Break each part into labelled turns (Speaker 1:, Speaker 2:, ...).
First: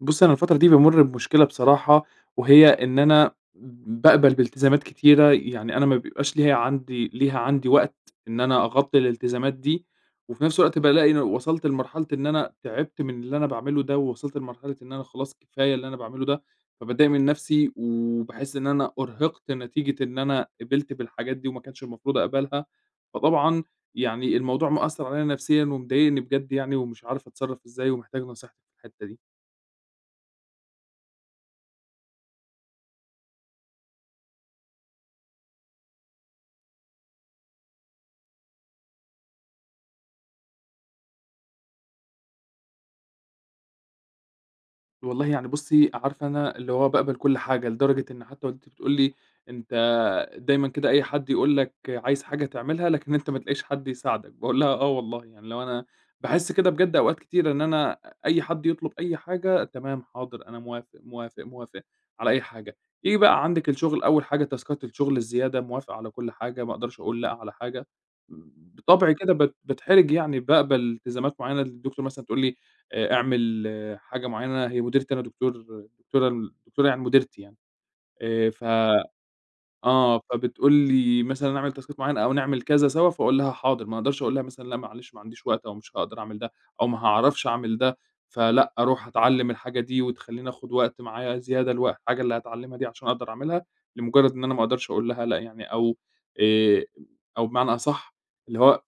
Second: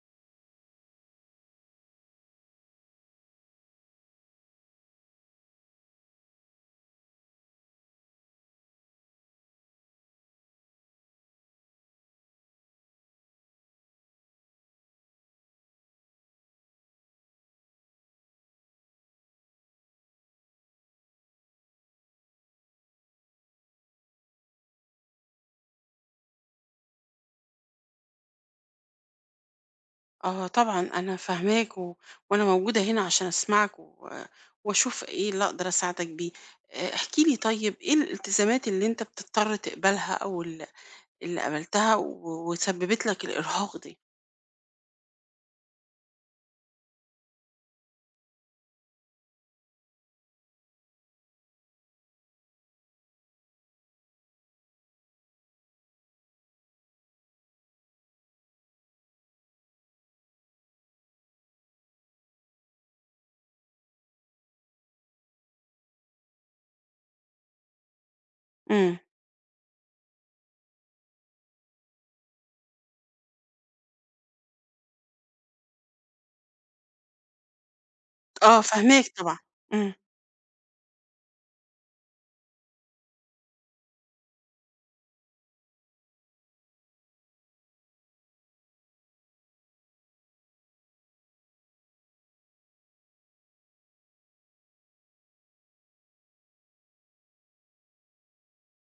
Speaker 1: بُصّي، أنا الفترة دي بامُر بمشكلة بصراحة، وهي إن أنا باقبل بالتزامات كتيرة، يعني أنا ما بيبقاش ليها عندي وقت إن أنا أغطي الالتزامات دي، وفي نفس الوقت بالاقي إن وصلت لمرحلة إن أنا تعبت من اللي أنا باعمله ده، ووصلت لمرحلة إن أنا خلاص كفاية اللي أنا باعمله ده، فباتضايق من نفسي، وباحس إن أنا أُرهقت نتيجة إن أنا قبلت بالحاجات دي وما كانش المفروض أقبلها، فطبعًا يعني الموضوع مأثّر عليَّ نفسيًا ومضايقني بجد يعني، ومش عارف أتصرّف إزاي، ومحتاج نصيحتِك في الحتة دي.
Speaker 2: اه طبعا انا فاهماك وانا موجودة هنا عشان اسمعك واشوف ايه اللي اقدر اساعدك بيه. آه، احكي لي طيب ايه الالتزامات اللي انت بتضطر تقبلها او اللي قبلتها وسببت لك الارهاق دي.
Speaker 1: والله يعني بُصّي، عارفة أنا اللي هو باقبل كل حاجة، لدرجة إن حتى والدتي بتقول لي: "أنت دايمًا كده أي حد يقول لك عايز حاجة تعملها، لكن أنت ما تلاقيش حد يساعدك." باقول لها: "آه والله." يعني لو أنا باحس كده بجد أوقات كتيرة إن أنا أي حد يطلب أي حاجة، تمام، حاضر، أنا موافق، موافق، موافق على أي حاجة. ييجي بقى عندِك الشغل، أول حاجة تاسكات الشغل الزيادة، موافق على كل حاجة، ما أقدرش أقول لأ على حاجة.
Speaker 2: امم
Speaker 1: بطبعي كده باتحرج يعني، باقبل التزامات معينة، الدكتور مثلًا تقول لي: "اعمل" حاجة معيّنة، هي مديرتي. أنا دكتور دكتورة الدكتورة يعني مديرتي يعني
Speaker 2: اه
Speaker 1: ف
Speaker 2: فاهماك طبعا. امم
Speaker 1: آه، فبتقول لي مثلًا نعمل تاسكات معيّنة أو نعمل كذا سوا، فاقول لها حاضر، ما اقدرش اقول لها مثلًا لأ معلش ما عنديش وقت أو مش هاقدر اعمل ده أو ما هاعرفش اعمل ده، فلأ أروح اتعلم الحاجة دي وتخلّيني اخد وقت معايا زيادة الحاجة اللي هاتعلمها دي عشان اقدر اعملها، لمجرد إن أنا ما اقدرش اقول لها لأ يعني أو آآ، أو بمعنى أصح اللي هو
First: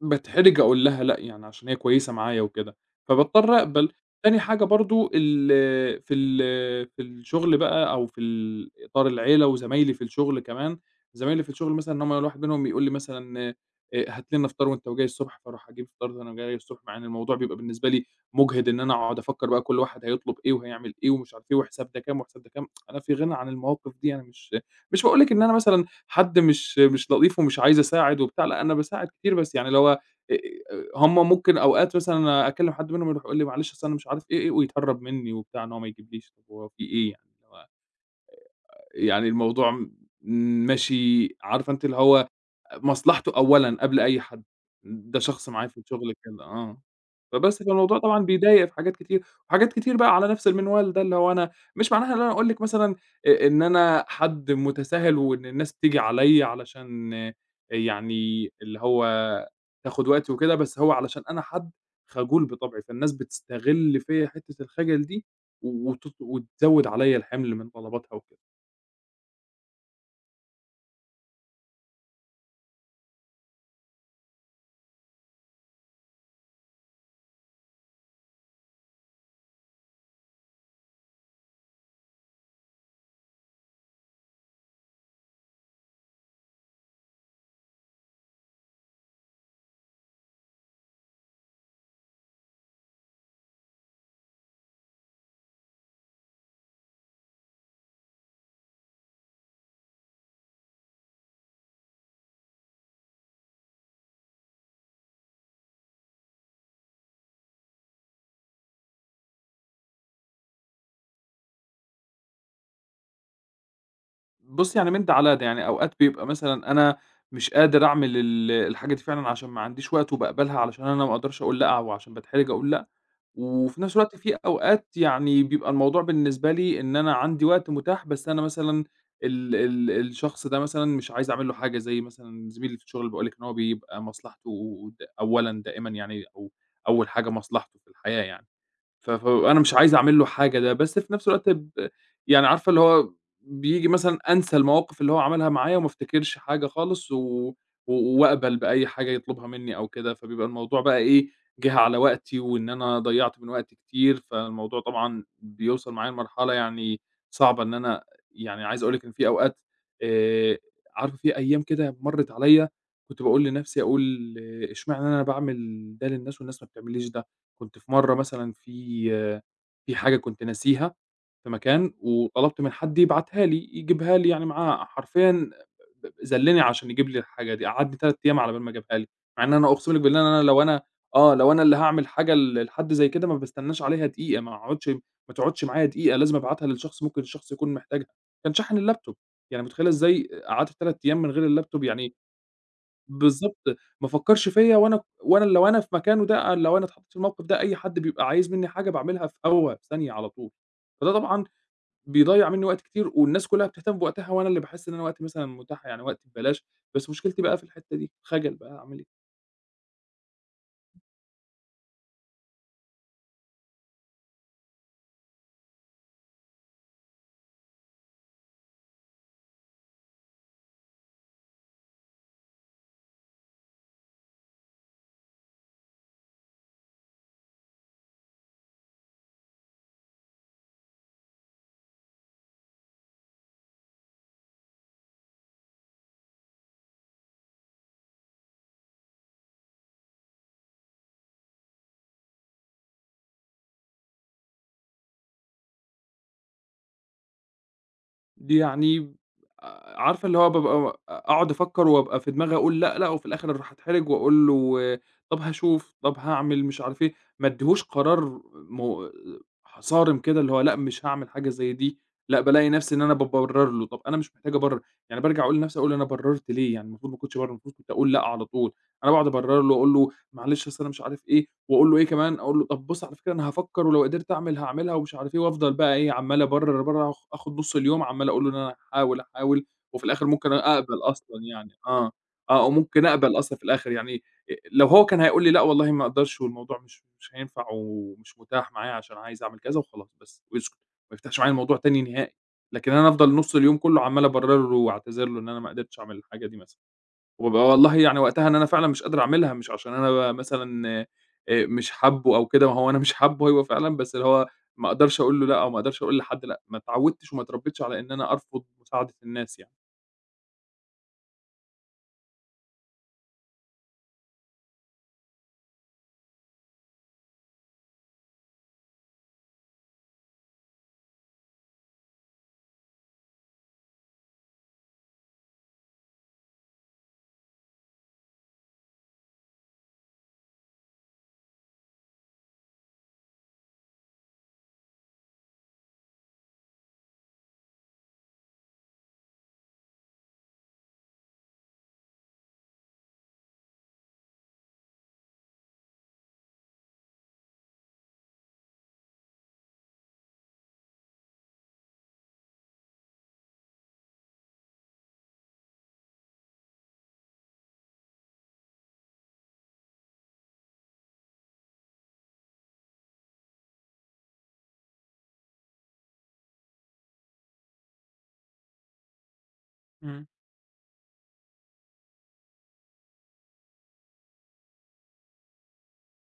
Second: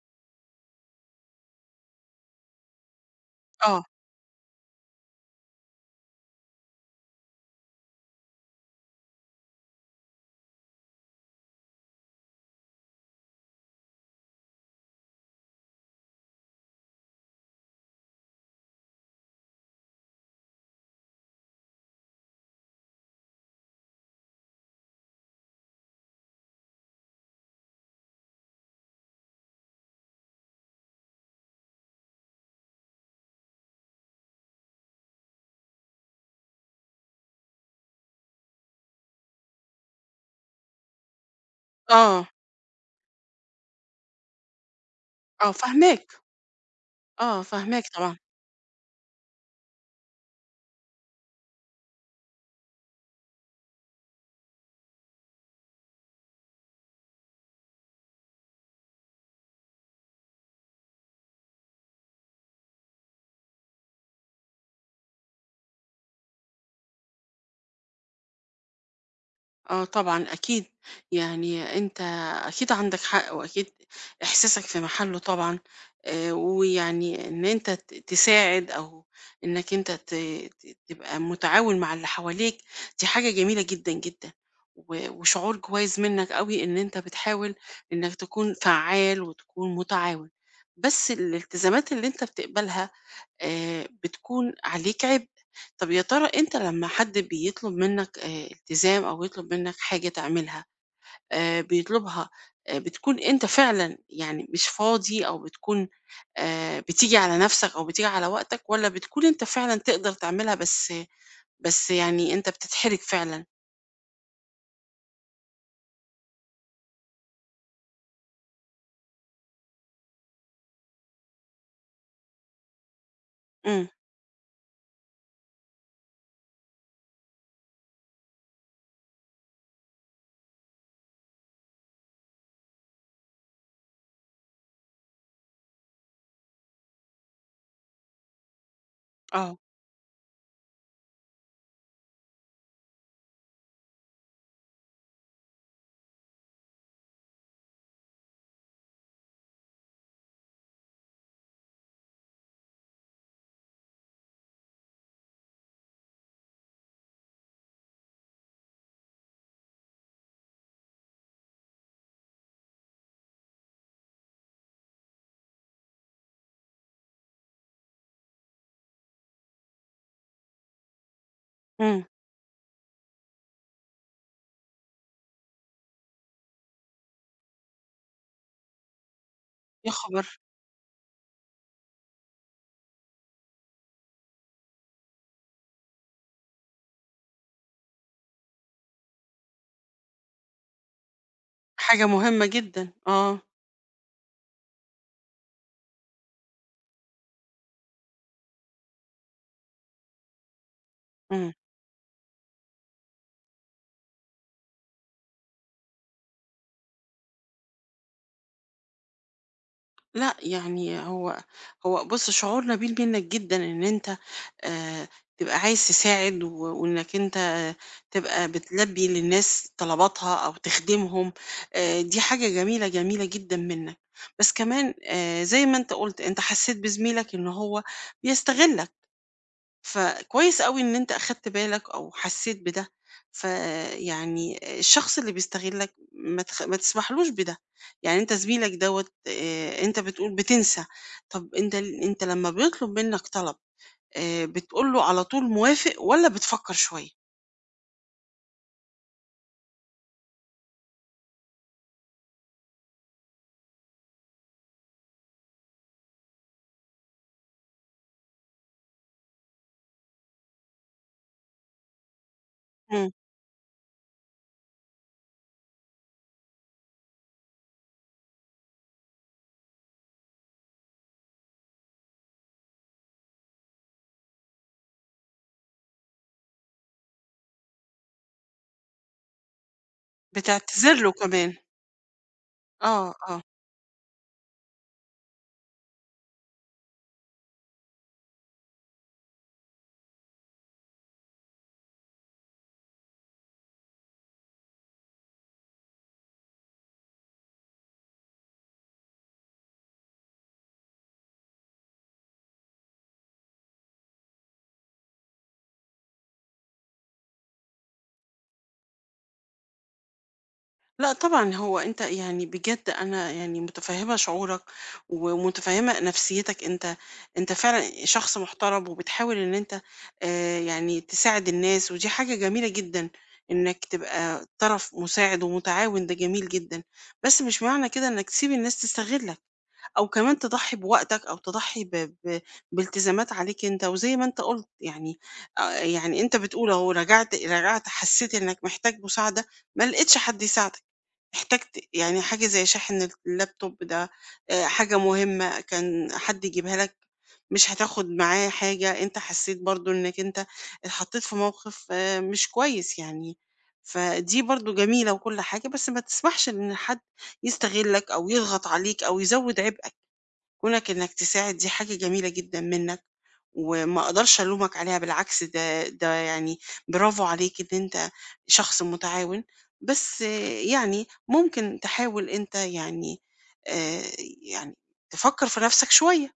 Speaker 1: باتحرج أقول لها لأ، يعني عشان هي كويسة معايا وكده، فباضطر
Speaker 2: اه.
Speaker 1: أقبل. تاني حاجة برضه ال في ال في الشغل بقى أو في ال إطار العيلة وزمايلي في الشغل كمان، زمايلي في الشغل مثلًا إن هم الواحد منهم يقول لي مثلًا "هات لنا فطار وأنت جاي الصبح." فاروح أجيب فطار وأنا جاي الصبح، مع إن الموضوع بيبقى بالنسبة لي مُجهِد إن أنا أقعد أفكّر بقى كل واحد هيطلب إيه وهيعمل إيه ومش عارف إيه وحساب ده كام وحساب ده كام، أنا في غنى عن المواقف دي. أنا مش باقول لِك إن أنا مثلًا حد مش لطيف ومش عايز أساعد وبتاع، لأ أنا باساعد كتير، بس يعني اللي هو آآ هُم ممكن أوقات مثلًا أكلم حد منهم يروح يقول لي: "معلش أصل أنا مش عارف إيه، إيه" ويتهرب منّي وبتاع إن هو ما يجيبليش، طب هو في إيه يعني؟ اللي هو يعني الموضوع م ماشي، عارفة أنتِ اللي
Speaker 2: اه.
Speaker 1: هو مصلحته أولًا قبل أي حد، ده شخص
Speaker 2: اه
Speaker 1: معايا في
Speaker 2: فاهماك.
Speaker 1: الشغل كده، آه.
Speaker 2: اه
Speaker 1: فبس،
Speaker 2: فاهماك
Speaker 1: فالموضوع
Speaker 2: طبعا.
Speaker 1: طبعًا بيضايق في حاجات كتير، وحاجات كتير بقى على نفس المنوال ده، اللي هو أنا مش معناها إن أنا أقول لِك مثلًا إن أنا حد متساهل وإن الناس بتيجي عليّا علشان يعني اللي هو تاخد وقتي وكده، بس هو علشان أنا حد خجول بطبعي، فالناس بتستغل فيّا حتّة الخجل دي و وت وتزوّد عليّا الحمل من طلباتها وكده.
Speaker 2: آه طبعًا أكيد، يعني أنت أكيد عندك حق، وأكيد إحساسك في محله طبعًا، ويعني إن أنت تساعد أو إنك أنت ت ت تبقى متعاون مع اللي حواليك، دي حاجة جميلة جدًا، جدًا، وشعور كويس منك أوي إن أنت بتحاول إنك تكون فعّال وتكون متعاون، بس الالتزامات اللي أنت بتقبلها بتكون عليك عبء. طَب يا ترى أنت لمّا حد بيطلب منّك التزام أو يطلب منّك حاجة تعملها، بيطلبها، بتكون أنت فعلًا يعني مش فاضي أو بتكون بتيجي على نَفْسك أو بتيجي على وقتك والّا بتكون أنت فعلًا تقدر تعملها بس يعني أنت بتتحرج فعلًا؟
Speaker 1: بُصّي، يعني من ده على ده، يعني أوقات بيبقى مثلًا أنا مش قادر أعمل الحاجة دي فعلًا عشان ما عنديش وقت وباقبلها علشان أنا ما اقدرش أقول لأ، أو عشان باتحرج أقول لأ، وفي
Speaker 2: إمم.
Speaker 1: نفس الوقت في أوقات يعني بيبقى الموضوع بالنسبة لي إن أنا عندي وقت متاح، بس أنا مثلًا ال ال الشخص ده مثلًا مش عايز أعمل له حاجة، زي مثلًا زميلي في الشغل اللي باقول لِك إن هو بيبقى مصلحته أولًا دائمًا يعني، أو أول حاجة مصلحته في الحياة يعني.
Speaker 2: آه.
Speaker 1: فأنا مش عايز أعمل له حاجة ده، بس في نفس الوقت يعني عارفة اللي هو بييجي مثلًا أنسى المواقف اللي هو عملها معايا وما أفتكرش حاجة خالص و و وأقبل بأي حاجة يطلبها منّي أو كده، فبيبقى الموضوع بقى إيه، جِه على وقتي وإن أنا ضيّعت من وقتي كتير، فالموضوع طبعًا بيوصل معايا لمرحلة يعني صعبة إن أنا يعني عايز أقول لِك إن في أوقات آآ عارفة في أيام كده مرّت عليّا كنت باقول لنفسي أقول آه، إشمعنى أنا باعمل ده للناس والناس ما بتعمليش ده؟ كنت في مرّة مثلًا في حاجة كنت ناسيها في مكان،
Speaker 2: إمم.
Speaker 1: وطلبت من حد يبعتها لي، يجيبها لي يعني معاه حرفيًا ب ب ذلّني عشان يجيب لي الحاجة دي، قعدني 3 أيام على بال ما جابها لي، مع إن أنا
Speaker 2: يا
Speaker 1: أقسم لِك بالله إن
Speaker 2: خبر!
Speaker 1: أنا لو أنا آه، لو أنا اللي هاعمل حاجة لحد زي كده ما باستناش عليها دقيقة، ما تقعدش معايا دقيقة، لازم ابعتها للشخص ممكن الشخص يكون محتاجها، كان شاحن اللاب توب، يعني متخيلة إزاي قعدت 3 أيام من غير اللاب توب
Speaker 2: حاجة
Speaker 1: يعني.
Speaker 2: مهمة جدًا. آه.
Speaker 1: بالضبط، ما فكّرش فيّا وأنا وأنا لو أنا في مكانه ده لو أنا اتحطّيت في الموقف ده أي حد بيبقى عايز منّي حاجة باعملها في ثانية على طول، فده طبعًا
Speaker 2: إمم.
Speaker 1: بيضيّع منّي وقت كتير والناس كلّها بتهتم بوقتها وأنا اللي باحس إن أنا وقتي مثلًا متاح يعني وقتي ببلاش، بس مشكلتي بقى في الحتّة دي، خجل بقى أعمل إيه؟
Speaker 2: لأ، يعني هو بُص شعور نبيل منّك جدًا إن أنت آآ تبقى عايز تساعد وإنّك أنت تبقى بتلبّي للناس طلباتها أو تخدمهم، دي حاجة جميلة، جميلة جدًا منّك، بس كمان زي ما أنت قُلت، أنت حسّيت بزميلك إن هو بيستغلّك. فكويس أوي إن أنت أخدت بالك أو حسيت بده، فيعني الشخص اللي بيستغلك ما تسمحلوش بده، يعني أنت زميلك دوّة أنت بتقول بتنسى، طب أنت أنت لما بيطلب منك طلب بتقول له على طول موافق والّا بتفكر شوية؟
Speaker 1: يعني عارفة اللي هو بابقى أقعد أفكّر وأبقى في دماغي أقول لأ، لأ، وفي الآخر أروح أتحرج وأقول له طَب هاشوف، طَب هاعمل، مش عارف إيه، ما ادّيهوش قرار مو ح صارم كده اللي هو لأ، مش هاعمل حاجة زي دي، لأ، بالاقي نَفْسي إن
Speaker 2: إمم،
Speaker 1: أنا بابرّر له، طَب أنا مش محتاج أبرّر، يعني بارجع أقول لنَفْسي أقول أنا برّرت ليه، يعني المفروض ما كنتش أبرّر، المفروض كنت أقول لأ على طول، أنا باقعد أبرّر له وأقول له معلش أصل أنا مش عارف إيه، وأقول له إيه كمان، أقول له طب بُص على فكرة أنا هافكّر ولو قدرت أعمل هاعملها ومش عارف إيه، وأفضل بقى إيه عمّال أبرر، أبرر آخد نُص اليوم عمّال أقول له إن أنا هاحاول، هاحاول، وفي الآخر ممكن
Speaker 2: بتعتذر
Speaker 1: أقبل
Speaker 2: له
Speaker 1: أصلًا
Speaker 2: كمان،
Speaker 1: يعني آه، آه وممكن
Speaker 2: آه،
Speaker 1: أقبل
Speaker 2: آه.
Speaker 1: أصلًا في الآخر يعني. لو هو كان هيقول لي لأ والله ما أقدرش والموضوع مش هينفع ومش متاح معايا عشان عايز أعمل كذا وخلاص بس ويسكت، ما يفتحش معايا الموضوع تاني نهائي، لكن أنا أفضل نُص اليوم كلّه عمّال أبرر له واعتذر له إن أنا ما قدرتش أعمل الحاجة دي مثلًا. وبابقى والله يعني وقتها إن أنا فعلًا مش قادر أعملها، مش عشان أنا بقى مثلًا مش حابُّه أو كده، ما هو أنا مش حابُّه أيوه فعلًا، بس اللي هو ما أقدرش أقول له لأ أو ما أقدرش أقول لحد لأ، ما اتعوّدتش وما اتربّيتش على إن أنا أرفض مساعدة الناس يعني.
Speaker 2: لأ طبعًا، هو أنت يعني بجد أنا يعني متفهّمة شعورك ومتفهّمة نفسيتك أنت، أنت فعلًا شخص محترم وبتحاول إن أنت يعني تساعد الناس، ودي حاجة جميلة جدًا إنك تبقى طرف مساعد ومتعاون، ده جميل جدًا، بس مش معنى كده إنك تسيب الناس تستغلّك، أو كمان تضحّي بوقتك أو تضحّي ب ب بالتزامات عليك أنت، وزي ما أنت قُلت يعني يعني أنت بتقول أهو رجعت حسّيت إنك محتاج مساعدة، ما لقيتش حد يساعدك. احتجت يعني حاجة زي شاحن اللابتوب ده، آه، حاجة مهمة كان حد يجيبها لك مش هتاخد معاه حاجة، انت حسيت برضو انك اتحطيت في موقف، آه، مش كويس يعني. فدي برضو جميلة وكل حاجة بس ما تسمحش ان حد يستغلك او يضغط عليك او يزود عبء. كونك إنك تساعد دي حاجة جميلة جدًا منّك، وما أقدرش ألومك عليها بالعكس، ده يعني برافو عليك إن أنت شخص متعاون، بس
Speaker 1: إمم.
Speaker 2: يعني ممكن تحاول أنت يعني آآ يعني تفكّر في نَفْسك شوية،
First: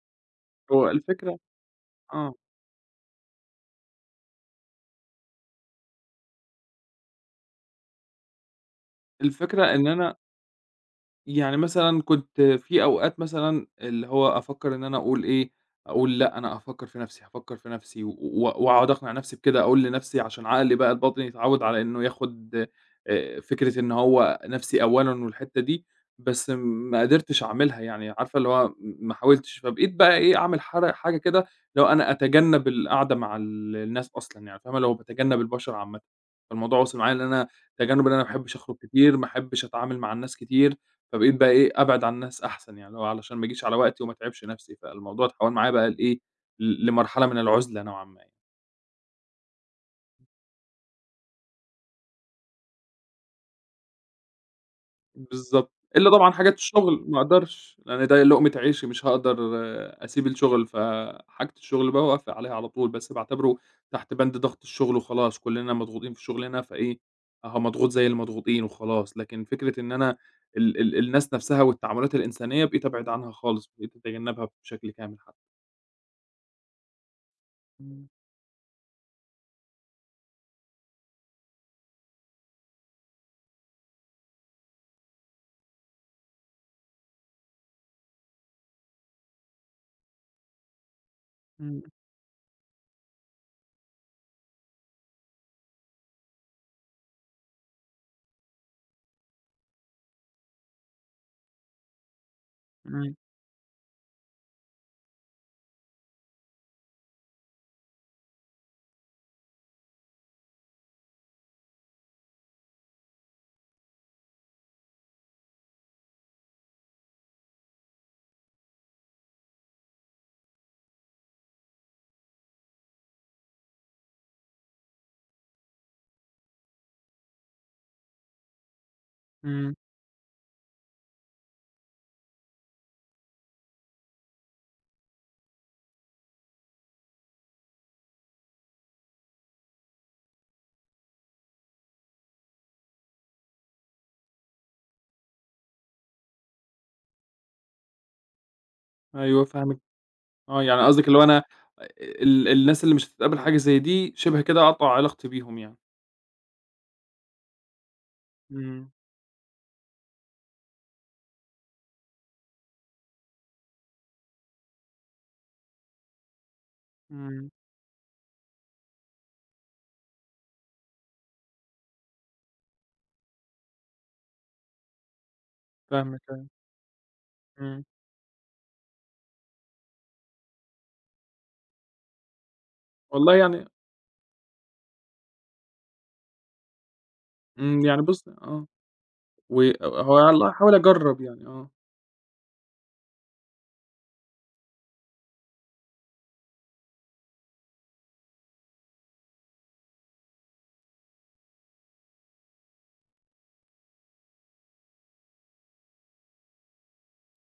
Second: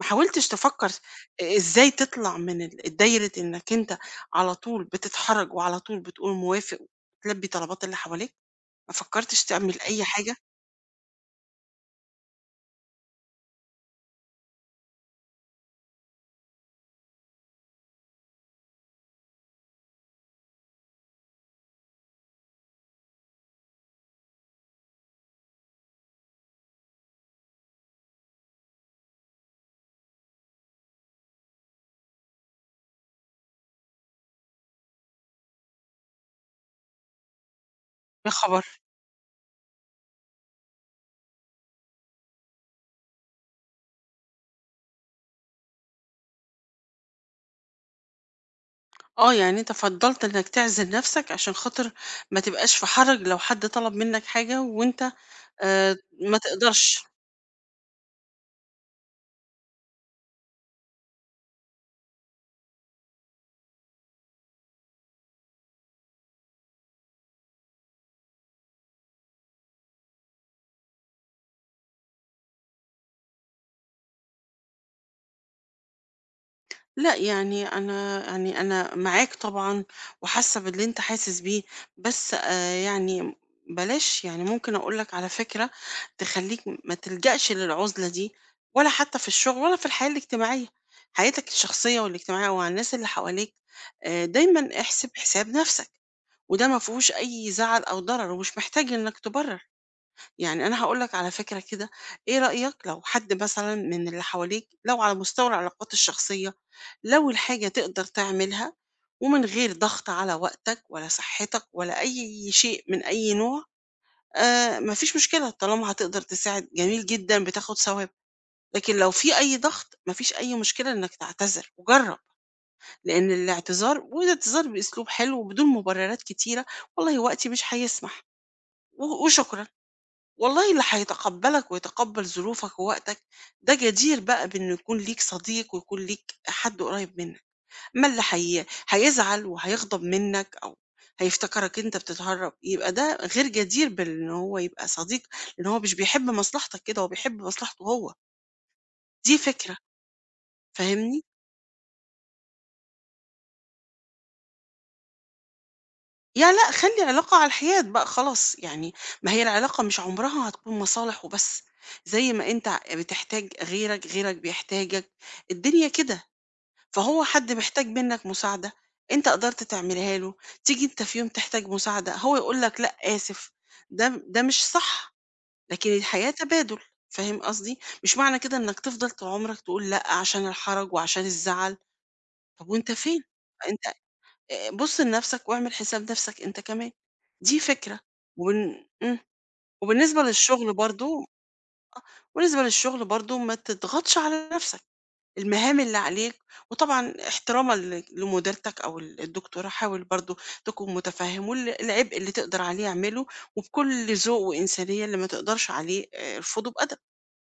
Speaker 2: ما حاولتش
Speaker 1: هو
Speaker 2: تفكّر
Speaker 1: الفكرة
Speaker 2: إزاي
Speaker 1: آه،
Speaker 2: تطلع من ال دايرة إنك أنت على طول بتتحرج وعلى طول بتقول موافق وتلبّي طلبات اللي حواليك، ما فكّرتش
Speaker 1: الفكرة
Speaker 2: تعمل
Speaker 1: إن
Speaker 2: أي
Speaker 1: أنا
Speaker 2: حاجة؟
Speaker 1: يعني مثلًا كنت في أوقات مثلًا اللي هو أفكّر إن أنا أقول إيه، أقول لأ، أنا هافكّر في نَفْسي، هافكّر في نَفْسي، وأقعد أقنع نَفْسي بكده، أقول لنَفْسي عشان عقلي بقى الباطن يتعوّد على إنه ياخُد فكرة إن هو نَفْسي أولًا والحتّة دي، بس م- ما قدرتش أعملها يعني عارفة اللي هو ما حاولتش، فبقيت بقى إيه، أعمل حاجة كده اللي هو أنا أتجنّب القعدة مع الناس أصلًا يعني فاهمة، اللي هو باتجنّب البشر عامةً. الموضوع وصل معايا إن أنا تجنُّب إن أنا ما
Speaker 2: يا
Speaker 1: باحبش
Speaker 2: خبر!
Speaker 1: أخرج كتير، ما احبش أتعامل مع الناس كتير، فبقيت بقى إيه، أبعد عن الناس أحسن، يعني اللي هو علشان ما اجيش على وقتي وما اتعبش نَفْسي، فالموضوع اتحوّل معايا بقى لإيه، لمرحلة من العُزلة نوعًا ما.
Speaker 2: آه، يعني أنت فضّلت إنك تعزل نَفْسك عشان خاطر ما تبقاش في حَرَج لو حد طلب منّك حاجة وأنت
Speaker 1: بالضبط، إلا طبعًا
Speaker 2: ما
Speaker 1: حاجات
Speaker 2: تقدرش.
Speaker 1: الشغل ما أقدرش، لإن ده لقمة عيشي مش هاقدر أسيب الشغل، فحاجة الشغل بقى باوافق عليها على طول، بس باعتبره تحت بند ضغط الشغل وخلاص، كلّنا مضغوطين في شغلنا فإيه، أهو مضغوط زي المضغوطين وخلاص، لكن فكرة إن أنا ال ال الناس نفسها والتعاملات الإنسانية بقيت أبعد عنها خالص، بقيت أتجنبها بشكل كامل حتى.
Speaker 2: لأ، يعني
Speaker 1: إمم،
Speaker 2: أنا يعني أنا معاك طبعًا وحاسّة باللي أنت حاسس بيه، بس يعني بلاش يعني ممكن أقول لك على فكرة تخلّيك ما تلجأش للعُزلة دي ولا حتّى في الشُغل ولا في الحياة الاجتماعية. حياتك
Speaker 1: إمم،
Speaker 2: الشخصية والاجتماعية ومع الناس اللي حواليك، دايمًا احسب حساب نَفْسك. وده ما فيهوش أي زعل أو ضرر ومش محتاج إنك تبرر، يعني أنا هاقول لك على فكرة كده، إيه رأيك لو
Speaker 1: إمم،
Speaker 2: حد مثلًا من اللي حواليك لو على مستوى العلاقات الشخصية، لو الحاجة تقدر تعملها ومن غير ضغط على وقتك ولا صحتك ولا أي شيء من أي نوع، ما فيش مشكلة طالما هتقدر تساعد جميل جدًا بتاخد ثواب، لكن لو في أي ضغط ما فيش أي مشكلة إنك تعتذر وجرّب، لإن الاعتذار والاعتذار بأسلوب حلو وبدون مبررات كتيرة، والله وقتي مش هيسمح. وشكرًا.
Speaker 1: إمم.
Speaker 2: والله اللي هيتقبّلك ويتقبّل ظروفك ووقتك، ده جدير بقى بإنه يكون ليك صديق ويكون ليك حد قريّب منّك، أمّا اللي هي هيزعل وهيغضب منّك أو هيفتكرك أنت بتتهرّب، يبقى ده غير جدير بإن هو يبقى صديق، لإن هو مش بيحب مصلحتك كده، هو بيحب مصلحته هو، دي
Speaker 1: أيوه
Speaker 2: فكرة،
Speaker 1: فاهمِك، آه يعني قصدِك اللي
Speaker 2: فاهمني؟
Speaker 1: هو أنا الناس اللي مش هتتقبل حاجة زي دي شبه كده أقطع علاقتي بيهم يعني.
Speaker 2: يا لأ، خلّي علاقة على الحياد بقى خلاص،
Speaker 1: إمم.
Speaker 2: يعني ما هي العلاقة مش عمرها هتكون مصالح وبس، زي ما أنت بتحتاج غيرك، غيرك بيحتاجك، الدنيا كده، فهو
Speaker 1: إمم،
Speaker 2: حد محتاج منك مساعدة، أنت قدرت تعملها له، تيجي أنت في يوم تحتاج مساعدة، هو يقول لك لأ، آسف، ده مش صح، لكن
Speaker 1: فاهمِك
Speaker 2: الحياة
Speaker 1: أيوه،
Speaker 2: تبادل، فاهم قصدي؟
Speaker 1: إمم،
Speaker 2: مش معنى كده إنك تفضل طول عمرك تقول لأ، عشان الحرج وعشان الزعل، طب وأنت فين؟
Speaker 1: والله يعني
Speaker 2: أنت بُص لنفسك واعمل حساب نفسك أنت كمان، دي
Speaker 1: إمم،
Speaker 2: فكرة.
Speaker 1: يعني بُصّي آه،
Speaker 2: إمم.
Speaker 1: آه، هو
Speaker 2: وبالنسبة
Speaker 1: والله
Speaker 2: للشغل
Speaker 1: هاحاول أجرّب
Speaker 2: برضه،
Speaker 1: يعني، آه.
Speaker 2: بالنسبة للشغل برضه ما تضغطش على نفسك، المهام اللي عليك وطبعًا احترامًا لمديرتك أو الدكتورة حاول برضه تكون متفهم العبء اللي تقدر عليه اعمله، وبكل ذوق وإنسانية، اللي ما تقدرش عليه ارفضه بأدب،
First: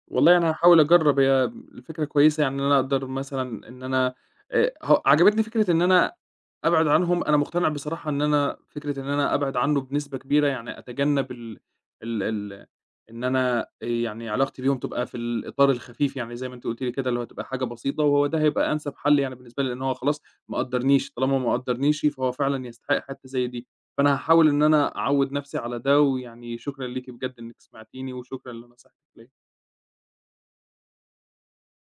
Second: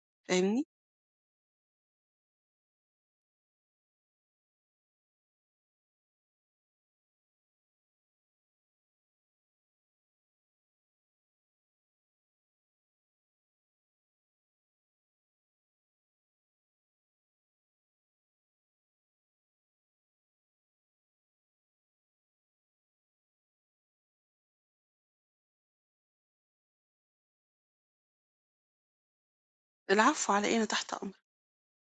Speaker 1: والله أنا
Speaker 2: فاهمني؟
Speaker 1: هاحاول أجرّب، هي الفكرة كويسة يعني إن أنا أقدر مثلًا إن أنا ه عجبتني فكرة إن أنا أبعد عنهم، أنا مقتنع بصراحة إن أنا فكرة إن أنا أبعد عنه بنسبة كبيرة، يعني أتجنّب ال ال ال إن أنا يعني علاقتي بيهم تبقى في الإطار الخفيف، يعني زي ما أنتِ قُلتِ لي كده، اللي هو تبقى حاجة بسيطة، وهو ده هيبقى أنسب حل يعني بالنسبة لي، لإن هو خلاص ما قدّرنيش، طالما ما قدّرنيش فهو فعلًا يستحق حتّة زي دي، فأنا هاحاول إن أنا أعوّد نَفْسي على ده، ويعني شكرًا ليكِ بجد إنِّك سمعتيني، وشكرًا لنصيحتِك ليّا.
Speaker 2: العفو على إيه، أنا تحت أمرك.